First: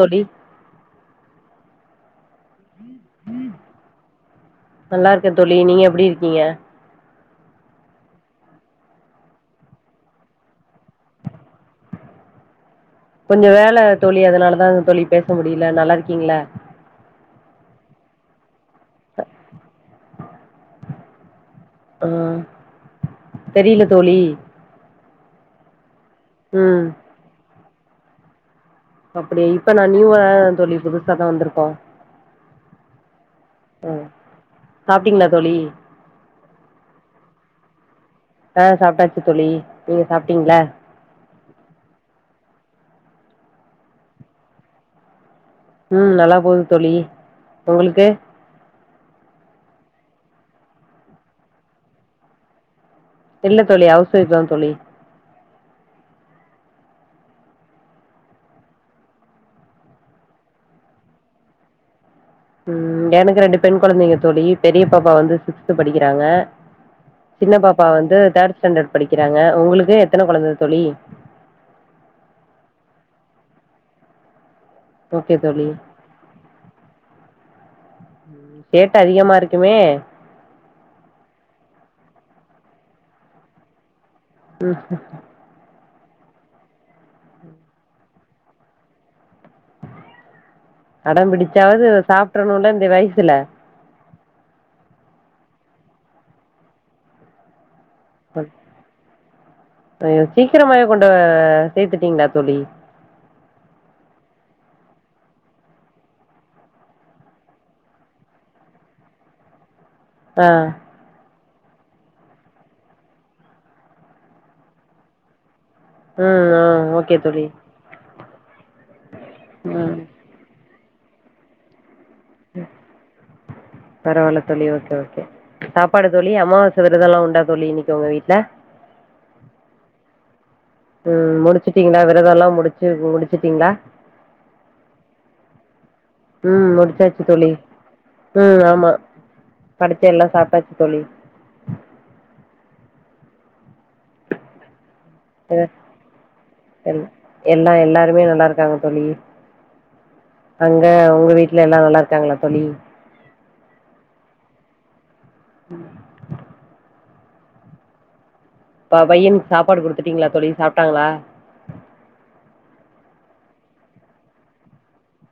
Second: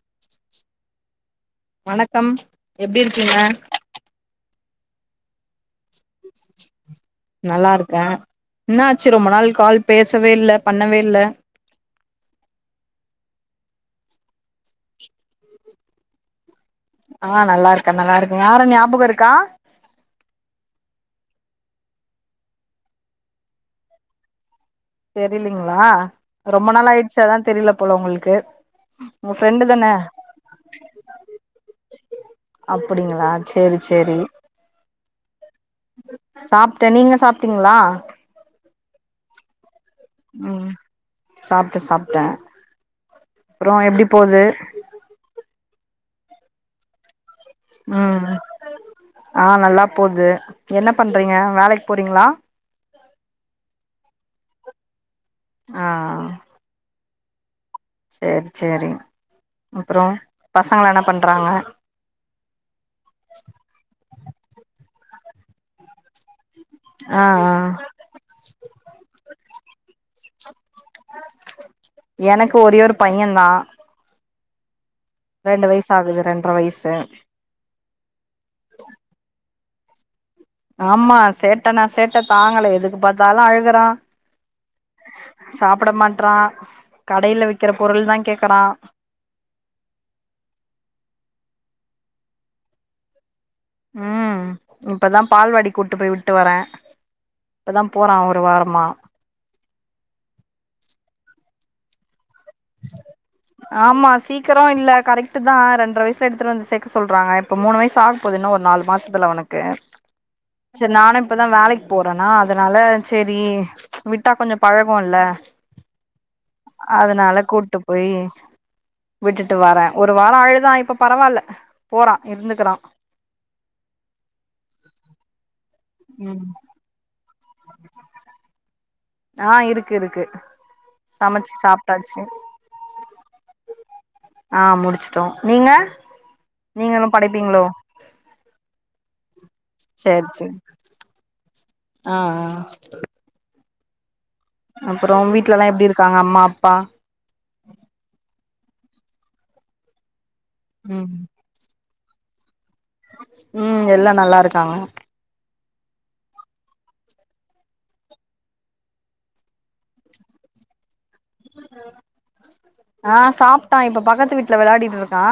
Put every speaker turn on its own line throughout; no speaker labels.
தோழி
வணக்கம் எப்டி இருக்கீங்க
நல்லா இருக்கே தோழி நீங்க எப்டி இருக்கீங்க
நல்லா இருக்கே என்ன ஆச்சி ரொம்ப நாள் கால் பேசவே இல்ல பண்ணவே இல்ல
கொஞ்சோ வேல தோழி அதனாலதா தோழி பேச முடியல நல்லா இருக்கீங்களா
ஆ நல்லா இருக்கே நல்லா இருக்கே யாருன்னு ஞாபகோ இருக்கா
ஆ தெரியல தோழி
தெரியலிங்களா ரொம்ப நாள் ஆயிடுச்சி அதா தெரியல போல உங்களுக்கு உங்க
அப்படியே
ஃப்ரெண்டு
இப்ப நா
தான
நியூவா தா தோழி புதுசாதா வந்துருக்க
அப்டிங்களா சேரி சேரி
சாப்ட்டீங்களா தோழி
சாப்ட்டே நீங்க சாப்ட்டீங்களா
ஆ சாப்ட்டாச்சு தோழி நீங்க சாப்ட்டீங்களா
ம் சாப்ட்டே சாப்ட்டே அப்றோ எப்டி போது
ம் நல்லா போது தோழி உங்களுக்கு
ம் ஆ நல்லா போது என்ன பண்றீங்க வேலக்கி போறீங்களா
இல்ல தோழி ஹவுஸ் வைஃப்தா தோழி
ஆ சேரி சேரி அப்றோ பசங்கல்லா என்ன பண்றாங்க
ம் எனக்கு ரெண்டு பெண் கொழந்தைங்க தோழி பெரிய பாப்பா வந்து சிக்ஸ்த் படிக்கிறாங்க
ஆ
சின்ன
ஆ
பாப்பா வந்து தேர்ட் ஸ்டாண்டர்ட் படிக்கிறாங்க உங்களுக்கு எத்தன கொழந்த தோழி
எனக்கு ஒரே ஒரு பையந்தா
ஓகே
ரெண்டு
தோழி
வயசு ஆகுது ரென்ற வயசு
சேட்ட அதிகமா இருக்குமே
ஆமா சேட்ட நா சேட்ட தாங்கள எதுக்கு பாத்தாலு அழுகுறா
ம்
சாப்ட மாட்றா கடேல விக்கிற பொருள்தா கேக்குறா
அடம்பிடிச்சாவது சாப்ட்றணும்ல இந்த வயசுல
ம் இப்பதா பால்வாடிக்கு கூட்டு போய் விட்டு வரே இப்பதா போறா ஒரு வாரமா
ஐயோ சீக்கிரமாவே கொண்டு சேத்துட்டீங்களா தோழி
ஆமா சீக்கரோ இல்ல கரெக்ட் தா ரெண்ர வயசுல எடுத்துட்டு வந்து சேக்க சொல்றாங்க இப்ப மூணு வயசு ஆக போது இன்னு ஒரு நாலு மாசத்துல அவனுக்கு
ஆ
சேரி நானு இப்பதா வேலக்கி போறேனா அதனால சரி விட்டா கொஞ்சோ பழகும்ல்ல
ம் ஆ ஓகே தோழி
போய் விட்டுட்டு வரேன்
ம்
ஒரு வாரம் அழுதா இப்ப பரவால்ல போறா இருந்துக்குறா
பரவால்ல தோழி ஓகே ஓகே சாப்பாடு தோழி
ம்
அமாவாச வெர்த உண்டா தோலி இன்னிக்கு உங்க வீட்ல
ஆ இருக் இருக்கு
ம்
சமச்சு
முடிச்சுட்டீங்களா
சாப்ட்டாச்சு
விரதம் எல்லாம் முடிச்சு முடிச்சுட்டீங்களா
ஆ முடிச்சட்டோம் நீங்க
ம்
நீங்களு
முடிச்சாச்சு தோழி
படைப்பீங்களோ
ம் ஆமா படச்சி எல்லா
சேரி சேரி
சாப்டாச்சு தோழி
ஆ ஆ அப்புறோ
எது
வீட்லல்லா எப்டி இருக்காங்க அம்மா அப்பா
எல் எல்லா எல்லாருமே நல்லா இருக்காங் தோழி அங்க
ம்
உங்க வீட்ல எல்லா நல்லா இருக்காங்களா தோழி
ம் எல்லாம் நல்லா இருக்காங்க
ப பையனுக்கு சாப்பாடு குடுத்துட்டீங்களா தோழி சாப்டாங்களா
ஆ சாப்ட்டான் இப்ப பக்கத்து வீட்ல விளையாடிட்டு இருக்கா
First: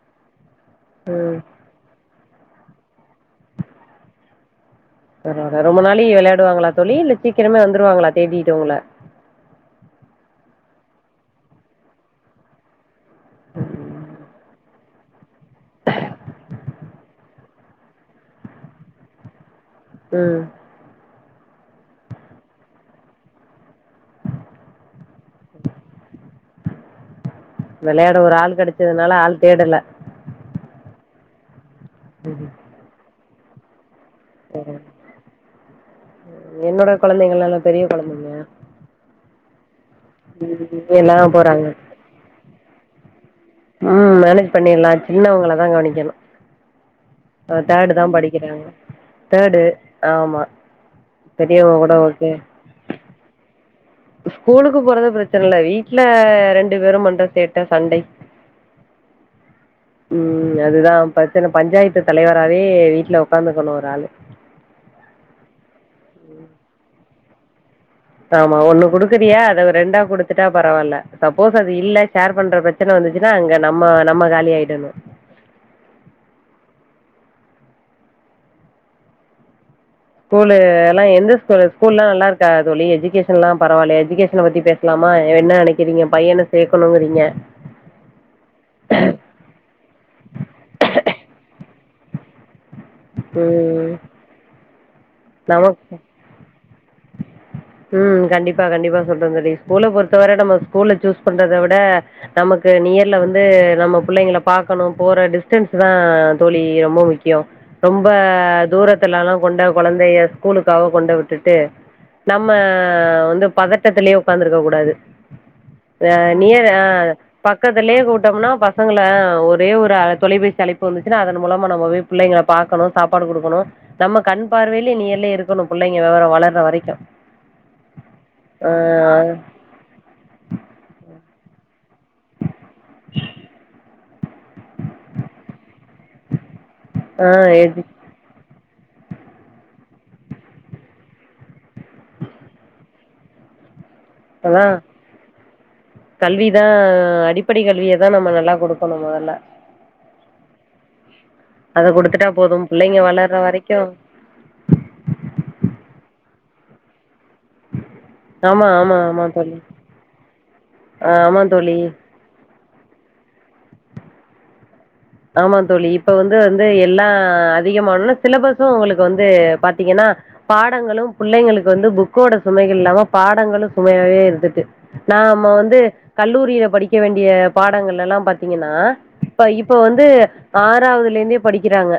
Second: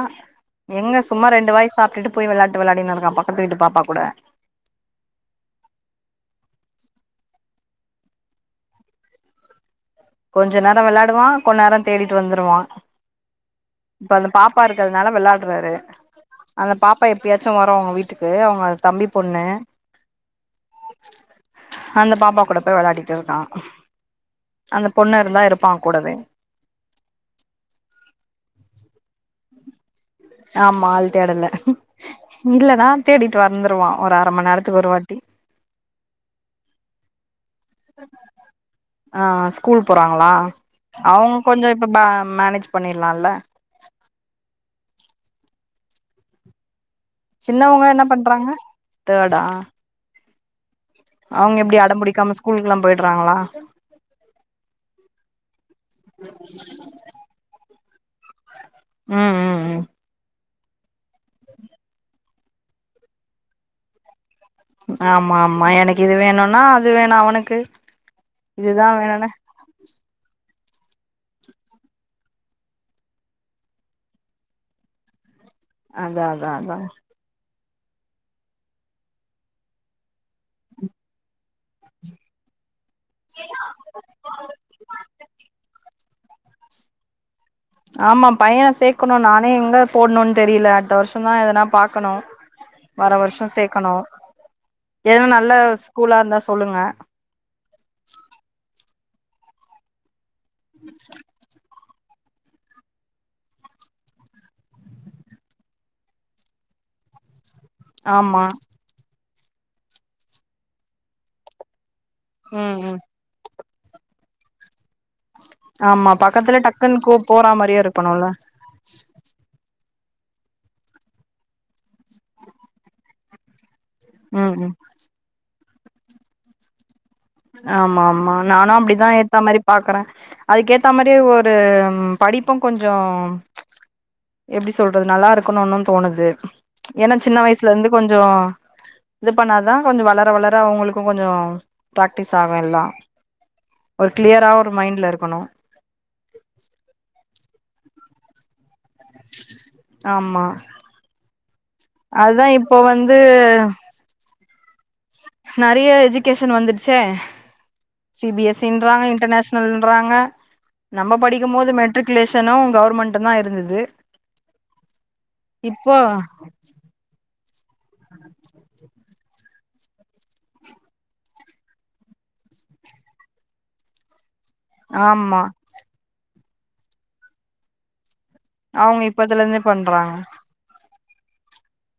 எங்க சும்மா
ம்
ரெண்டு வாய் சாப்டுட்டு போய் விளையாட்டு விளாடின் இருக்கான் பக்கத்து வீட்டு பாப்பா கூட
பரவால்ல ரொம்ப நாலி விளையாடுவாங்களா தோழி இல்ல சீக்கிரமே வந்துருவாங்களா தேடிட்டு உங்கள
கொஞ்சே நேரம் விளையாடுவான் கொஞ்ச நேரம் தேடிட்டு வந்துருவான் இப்ப அந்த பாப்பா இருக் னால விளாடுறாரு அந்த பாப்பா எப்பயாச்சும் வரும் வீட்டுக்கு அவங்க வீட்டுக்கு அவங்க தம்பி பொண்ணு
ம்
அந்த பாப்பா கூட போய் விளயாடிட்டு இருக்கான் அந்த பொண்ணுர்ந்தா இருப்பான் கூடவே
விளயாட ஒரு ஆள் கெடச்சதுனால ஆள் தேடல
ஆமா ஆள் தேடல இல்லன்னா தேடிட்டு வந்துருவான் ஒரு அரை மணி நேரத்துக்கு ஒரு வாட்டி
என்னோட குழந்தைங்கலா நல்ல பெரிய குழந்தைங்க
ஆ ஸ்கூல் போறாங்களா அவங்க கொஞ்சே இப்ப பே மேனேஜ் பண்ணிட்லாம் இல்ல
ம் மேனேஜ் பண்ணிட்லா சின்னவங்களதா கவனிக்கணும்
சின்னவங்க என்ன
தேர்டுதா
பண்றாங்க
படிக்கிறாங்க
தேர்டா
தேர்டு ஆமா
அவங்க எப்டி
பெரியவங்க
அட
கூட ஓகே
பிடிக்காம ஸ்கூலுக்ல்லாம் போயிட்றாங்களா
ஸ்கூலுக்கு போறத பிரச்சனை இல்ல வீட்ல ரெண்டு பேரூம் பண்ற சேட்ட சண்டை
ம் ம் ம்
ம். அதுதான் பிரச்சன பஞ்சாயத்து தலைவராவே வீட்ல ஒக்காந்துக்கணும் ஒரு ஆளு
ஆமா ஆமா எனக்கு இது வேணும்னா அது வேணும் அவனுக்கு
ஆமா ஒண்ணு
இதுதா வேணுன்னா
குடுக்குறியா அத ரெண்டா கொடுத்துட்டாப் பரவால்ல சப்போஸ் அது இல்ல ஷேர் பண்ற பிரச்சனை வந்துச்சுன்னா அங்க நம்ம நம்ம காலி ஆயிடணு
அதான் அதான் அதான்
ஸ்கூலூ எல்லாம் எந்த ஸ்கூல் ஸ்கூல்லாங் நல்லா இருக்கா தோழி எஜுகேஷன்ல்லா பரவால்லயா எஜுகேஷன் பத்தி பேசலாம என்ன நினைக்கிறீங்க பையன சேர்க்கணூங்கிறீங்க
ஆமா பையன சேர்க்கணூம் நானே எங்க போட்ணும் தெரியல அடுத்த வருஷம்தா எதனா பாக்கணும் வர வருஷம்
ம்.
சேக்கணு ஏதுனா நல்ல
நமக்கு
ஸ்கூலா இருந்தா சொல்லுங்க
சொல்ற தோழி ஸ்கூல பொறுத்தவர நம்ம ஸ்கூல்ல சூஸ் பண்றத விட நமக்கு நியர்ல வந்து நம்ம புள்ளைங்க பாக்கணு போற டிஸ்டன்ஸ்தா தோழி ரொம்ப முக்கியம் ரொம்ப
ஆமா
தூரத்துலல்லா கொண்ட கொழந்தய ஸ்கூலுக்காக கொண்டு விட்டுட்டு நம்ம
ம் ம்
வந்து பதட்டத்திலயே உக்காந்திருக்க கூடாது
ஆமா
ஆ
பக்கத்துல
நியர் ஆ
டக்குன்னு கூ போற மாரியு
பக்கத்துலயே
இருக்கணுல
கூட்டோம்னா பசங்கள அ ஒரே ஒரு அழத் தொலைபேசி அழைப்பு வந்துச்சுன்னா அதன் மூலமா நம்ம பிள்ளைங்கள பார்கணும் சாப்பாடு குடுக்கணு நம்ம கண்
ம் ம்
பார்வைலே நீயருல்லே இருக்கணும் பிள்ளைங்க விவரம் வளர்ற வரைக்கு
ஆமா ஆமா நானும் அப்படிதான் ஏத்த மாரி பாக்குறே அதுக்கு ஏத்த மாரி ஒரு ம் படிப்பும் கொஞ்சம் எப்படி சொல்றது நல்லா இருக்குன்னும் தோணுது ஏன்னா
ஆ
சின்ன வயசுல
எது
இருந்து கொஞ்சம் இது பண்ணாதான் கொஞ்சம் வளர வளர அவங்களுக்கும் கொஞ்சம் பிராக்டிஸ் ஆகும் எல்லா ஒரு கிளியரா
அத
ஒரு மைண்ட்ல இருக்கணு
கல்விதான் அடிப்படை கல்வியைதான் நம்ம நல்லா கொடுக் கொடுக்கனும் முதல்ல
ஆமா
அத குடுத்துட்டா
அதுதா
போதும்
இப்போ
புள்ளைங்க
வந்து
வளர்ற வரைக்கு
நறைய எஜுகேஷன் வந்துடுச்சே
ஆமா ஆமா
சிபிஎஸ்சின்றாங்க
ஆமா தோழி
இன்டர்நேஷனல்ன்றாங்க
ஆ
நம்ம
ஆமா
படிக்கும் போது
தோழி
மெட்ரிகுலேஷனும் கவர்மெண்டும் தான் இருந்தது
ஆமா தோழி
இப்போ
இப்ப வந்து வந்து எல்லாம் அதிகமானும்னா சிலபஸும் உங்களுக்கு வந்து பாத்தீங்கன்னா பாடங்களும் புள்ளைங்களுக்கு வந்து புக்கோட சுமைகள் இல்லாம பாடங்களும் சுமையாவே இருந்துட்டு
ஆமா
நாம வந்து கல்லூரியில படிக்க வேண்டிய பாடங்கள் எல்லாம் பா திங்கன்னா
அவங்க இப்பத்துல
இப்ப
இருந்தே
இப் வந்து
பண்றாங்க
ஆறாவதுலிருந்தே படிக்கிறாங்க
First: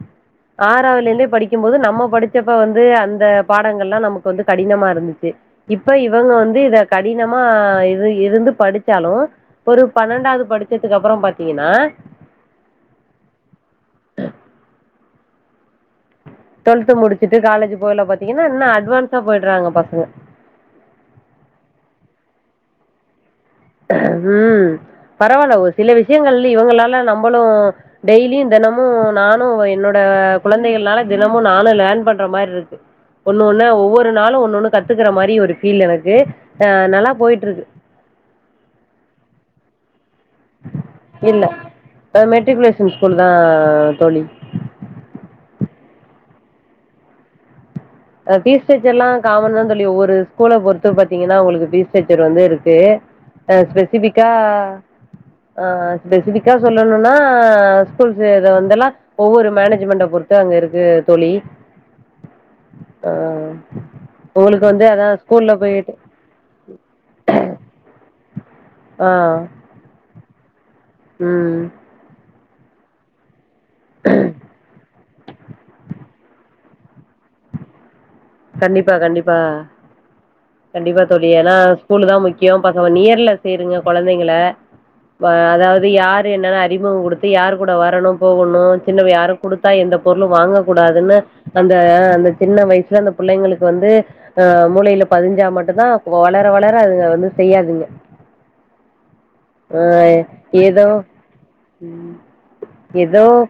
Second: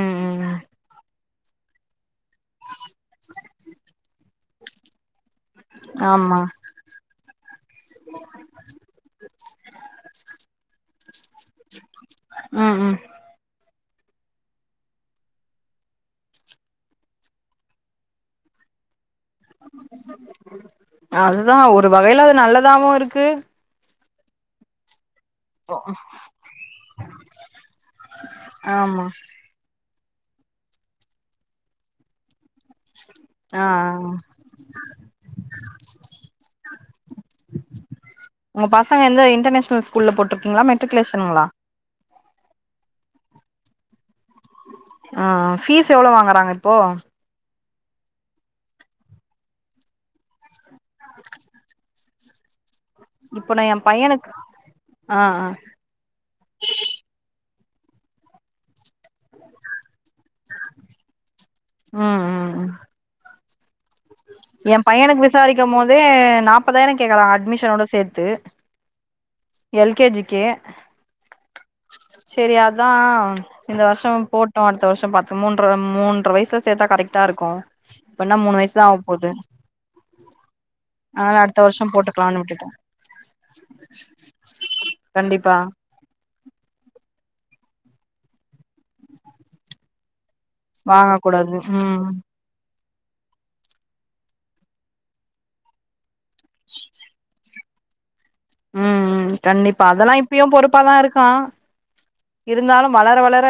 ம் ம்
ஆறாவதுலிருந்தே படிக் கும்போது நம்ம படிச்சப்ப வந்து அந்த பாடங்கள்லா நமக்கு வந்து கடினமா இருந்துச்சு இப்ப இவங்க
ஆமா
வந்து இத கடினமா இது இருந்து படிச்சாலு ஒரு பன்னண்டாது படிச்சதுக்கப்புற பாத்திங்கனா
ம் ம்
டுவெல்த் முடிச்சுட்டு காலேஜ் போகைல பாத்திங்கனா இன்னொ அட்வான்ஸ்
அதுதா ஒரு வகைல அது நல்லதாவு இருக்கு
ம் பரவால்ல ஒ சில விஷயங்கள்ல இவங்களால நம்மளு டெய்லியு தெனமு
ஆமா
நானு என்னோ ட குழந்தைகள்னால தினமு நானு லேர்ன் பண்ற மார்ருக்கு ஒண்ணு
ஆ
ஒண்ணா ஒவ்வொரு நாளு ஒன்னு ஒண்ணு கத்துக்கற மாரி ஒரு ஃபீல் எனக்கு அ நல்லா போயிட்ருக்கு
உங்க பசங்க எந்த இன்டர்நேஷனல் ஸ்கூல்ல போட்ருக்கிங்ளா
இல்ல
மெட்ரிகுலேஷனுங்ளா
அ மெட்ரிகுலேஷன் ஸ்கூல் தா தோழி
ஆ ஃபீஸ் எவ்ளொ வாங்கறாங்க இப்போ
அ ஃபீஸ் ஸ்ட்ரக்ச்சர்ல்லா காமன் தா தோழி ஒவ்வொரு ஸ்கூல பொருத்து பாத்திங்கனா உங்களுக்கு ஃபீஸ் ஸ்ட்ரச்சர் வந்து இருக்கு
இப்போ நா எ
ஸ்பெசிஃபிக்கா
பையனுக்கு
ஆ ஸ்பெசிஃபிக்கா சொல்லணுனா ஸ்கூல்ஸ் இத வந்தெல்லா ஒவ்வொரு மேனேஜ்மெண்ட பொருத் தா அங்க இருக்கு தோழி
ம் ம்
ஆ உங்களுக்
எம்பையனுக்கு விசாரிக்கும் போது நாப்பதாயிர கேக்கறாங்க அட்மிஷனோட சேத்து
ஆ
எல் கே ஜி க்கு
ம்
சரி அதா இந்த வருஷ போட்டு அடுத்த வருஷ பாத் து மூன்ற மூன்ற வயசுல சேத்தா கரெக்டா இருக்கு இப்பன்னா மூணு வயசுதா
கண்டிப்பா
ஆக போது
கண்டிப்பா கண்டிப்பா தோழி
அதனால
ஏனா
அடுத்த வருஷோ
ஸ்கூல் தா
போட்டுக்கலான்னு
முக்கிய
விட்டுட்டே
பசங்க நியர்ல சேருங்க கொழந்தைங்கள ம
கண்டிப்பா
அதாவது யார் என்னன் அறிமுக குடுத்து யார் கூட வரணு போகணு சின்னத யாரு குடுத்தா எந்த பொருளு
வாங்க
வாங்கக்கூடாதுன்னு
கூடாது
அந்த
ம்
அந்த சின்ன வயசுல அந்த புள்ளைங்களுக்கு வந்து அ மூளையில பதிஞ்சா மட்டுந்தா வளர வளர அதுங்க வந்து செய்யாதுங்க
ம் ம்
ஆ
கண்டிப்பா அதெல்லா இப்பயு
ஏதோ
பொறுப்பாதா இருக்கா இருந்தாலு வளர
ஏதோ
வளர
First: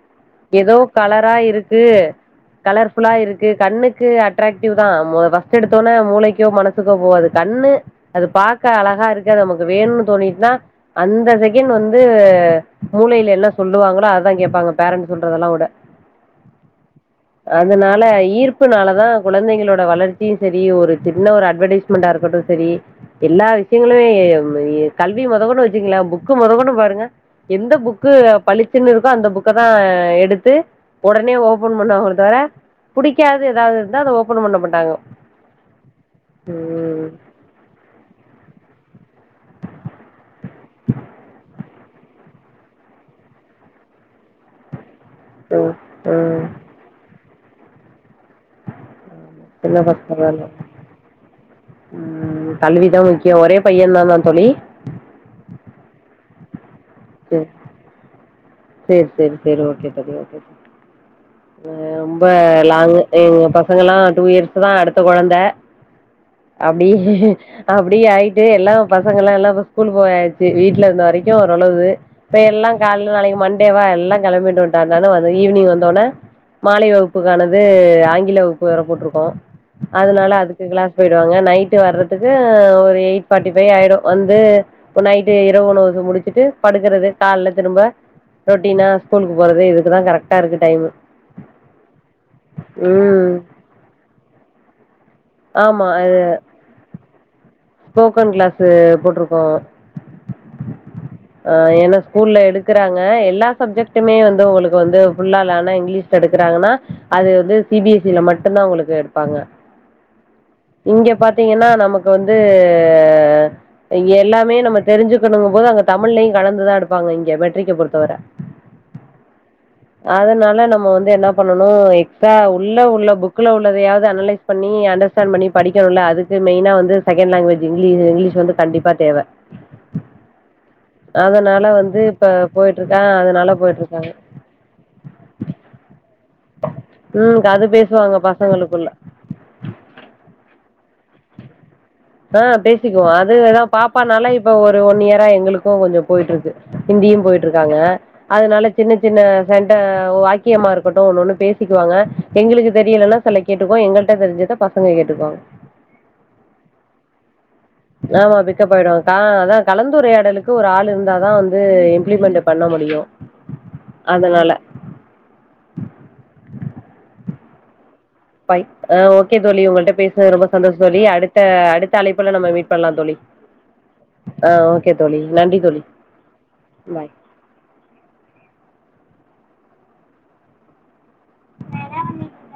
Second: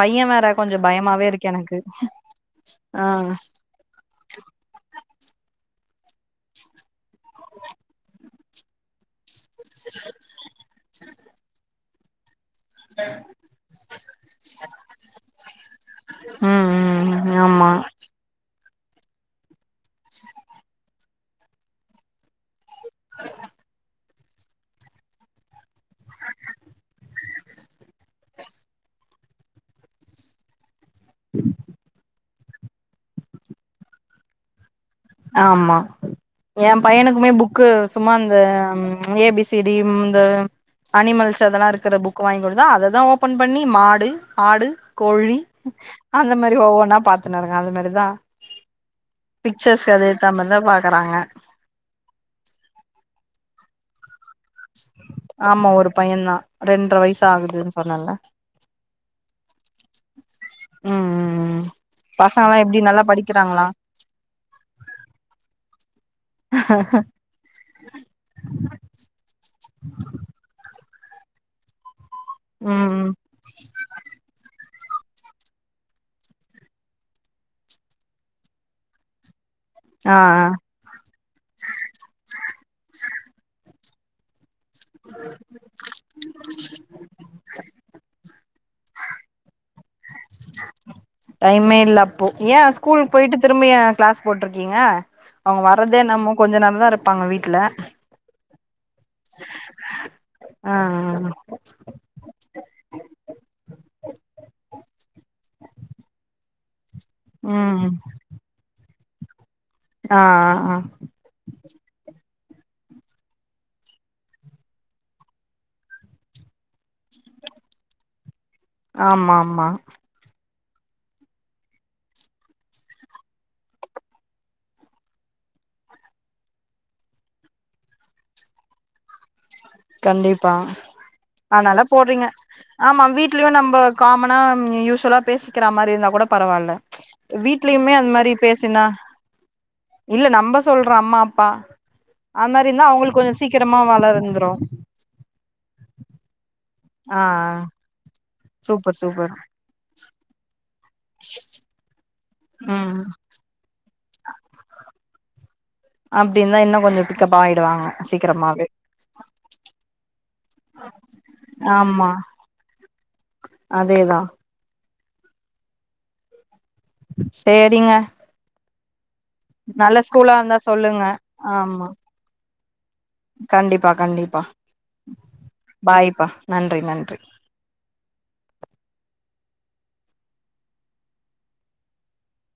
பைய வேற
ஏதோ
கொஞ்சோ பயமாவே
கலரா
இருக்கு எனக்கு ஆ
கலர்ஃபுல்லா இருக்கு கண்ணுக்கு அட்ராக்டிவ் தா மூள ஃபஸ்ட் எடுத்தொனே மூளைக்கோ மனசுக்கோ போகாது கண்ணு அது பாக்க அழகா இருக் கே நமக்கு வேணுனு தோணிட்னா அந்த செகண்ட் வந்து மூளையில என்ன சொல்லுவாங்களோ அதுதா கேப்பாங்க பேரண்ட்ஸ் சொல்றதெல்லா வுட
ம் ம் ஆமா
அதனால ஈர்ப் புனால தா குழந்தைங்களோட வளர்ச்சியு சரி ஒரு சின்ன ஒரு அட்வர்டெய்ஸ்மெண்ட்டா இருக்கட்டு செரி ப்ப எல்லா விஷயங்களே நம்ம கல்வி மொதகொண்டு வச்சுங்களே புக்கு மொதகொண்டு பாருங்க எந்த புக்கு பளிச்சினு இருக்கோ அந்த புக் க்கதா எடுத்து ஒடனே ஓபன் பண்ணு ஒரு தர புடிக்காது எதாது இருந்தா அத ஓபன் பண்ண மாட்டாங்க
ஆமா எம்
ம்
பையனுக்குமே புக்கு சும்மா அந்த ம் ஏ பி சி டி இந்த அனிமல்ஸ் அதெல்லா இருக் குற புக் வாங்க்குடுத்தா அததா ஓபன் பண்ணி மாடு ஆடு கோழி
ம்
அந்த
ம்
மாரி ஒவ்வொன்னா பாத்துனுருக்கா அது மாரிதா
சின்ன
பிக்சர்ஸ்க்கு அது ஏத்த
பசங்கள்ள
மாரிதா பாக்குறாங்க
ம் கல்விதா முக்கியோ ஒரே பையந்தானா
ஆமா ஒரு பையந்தா ரெண்ற வயிசு ஆகுதுன் சொன்னன்ல
செரி செரி செரி ஓகே தோழி ஓகே தோழி
ம் ம் ம்
அ ரொம்ப
பசங்கல்லா எப்டி
லாங்கு
நல்லா
எங்க
படிக்கிறாங்களா
பசங்கலா டூ இயர்ஸ் தா அடுத்த கொழந்த அப்டியே அப்டியே ஆய்ட்டு எல்லா பசங்களா எல்லா இப்ப ஸ்கூல் போயாச்சி வீட்ல இன்ன வரைக்கு ஒரளவு இப்ப எல்லா
ம் ம்
கால்ல நாளைக்கு மண்டேவா எல்லா கெளம்பிட்டு என்ன இருந்தாலு அது ஈவினிங் வந்தோனே மாலை வகுப்புக்கானது ஆங்கில வகுப்பு வேற போட்ருக்கோ
ஆ
அதனால
ஆ
அதுக்கு கிளாஸ் போயிடுவாங்க நைட்டு வர்றதுக்கு ஒரு எயிட் ஃபார்டி ஃபைவ் ஆயிடு வந்து நைட்டு இரவு ஒணவு முடிச்சிட்டு படுக்கறது கால்ல திரும்ப ரொட்டீனா ஸ்கூலுக்கு போறது இதுக்கு தா கரெக்டா இருக்கு டைமு
டைமே இல்ல அப்போ ஏ ஸ்கூல்
ம்
போய்ட்டு திரும்பி ஏ கிளாஸ் போட்ருக்கீங்க அவங்க
ஆமா
வரதே
அது
என்னமோ கொஞ்சோ நேரந்தா இருப்பாங்க வீட்ல
து போட்ருக்கோ
ஆ
அ ஏன்னா ஸ்கூல்ல எடுத் க்குறாங்க எல்லா சப்ஜெக்டுமே வந்து உங்களுக்கு வந்து ஃபுல்லாலான இங்கிலீஷ்ல எடுக்குறாங்கனா அது வந்து
ஆ
சி
ம்
பி எஸ் சில மட்டுந்தா உங்களுக்கு எடுப்பாங்க
ஆ ஆ
இங்க பாத்தீங்கன்னா நமக்கு வந்து இங்க எல்லாமே நம்ம தெரிஞ்சுக்கணுங்கு போது அவுங்க தமிழ்லயு கலந்துதா எடுப்பாங்க இங்க மெட்ரிக்க பொறுத்தவர
ஆமா ஆமா
அதனால நம்ம வந்து என்ன பண்ணணு எக்ஸ்டா உள்ள உள்ள புக்ல உள்ளதையாவது அனலைஸ் பண்ணி அண் டர்ஸ்டாண் பண்ணி படிக்கணுல்ல அதுக்கு மெயினா வந்து செகேண்டு லங்குவேஜ்ஜி இங்லீ இங்லீஷ்ஷு வந்து கண்டிப்பா தேவ
கண்டிப்பா
அதனால வந்து இப்ப போ
ஆமா வீட்லயு நம்ப காமனா யூஸ்வலா பேசிக்கிறா மாரி இருந்தா கூட பரவால்ல
ம் அது
வீட்லயுமே அந்த
பேசுவாங்க
மாரி பேசினா
பசங்களுக்குள்ள.
இல்ல நம்ப சொல்ற அம்மாப்பா
அ பேசிக்குவோ அதுதா பாப்பானால இப்ப
வளர்ந்துரு
ஒ ரு ஒன் இயரா எங்களுக்கு கொஞ்சோ‌ போயிட்ருக்கு ஹிந்தியு
ஆ
போயிட்ருக்காங்க அதனால சின்ன
சூப்பர்
சின்ன
சூப்பர்
சண்ட வாக்கியமா இருக்கட்டு ஒன்னு ஒன்னு பேசிக்குவாங்க எங்களுக்கு
ம்
தெரியலன்னா சில கேட்டுக்கோ எங்கள்ட்ட தெரிஞ்சத பசங்க கேட்டுப்பாங்க
அப்டின்தா இன்னோ கொஞ்சோ பிக்கப் ஆயிடுவாங்க
ஆமா
சீக்கிரமாவே
பிக்கப்பாயிடுவாங் அ அதா கலந்துரையாடலுக் கு ஒரு ஆள் இருந்தாதா வந்து
ஆமா
இம்ப்ளிமெண்ட்டு பண்ண முடியு
அதேதா
அதனால
சேரிங்க
அ ஓகே தோழி உங்கள்ட்ட
நல்ல
பேசுனது
ஸ்கூலா
ரொம்ப
இருந்தா
சந்தோஷ தோழி
சொல்லுங்க
அடுத்த
ஆமா
அடுத்த அழைப்புல நம்ம மீட் பண்லா தோழி
கண்டிப்பா கண்டிப்பா
ஆ ஓகே தோழி நன்றி தோழி
பாய்ப்பா நன்றி
பாய்
நன்றி [inaudible]
வேற வண்ணக்கு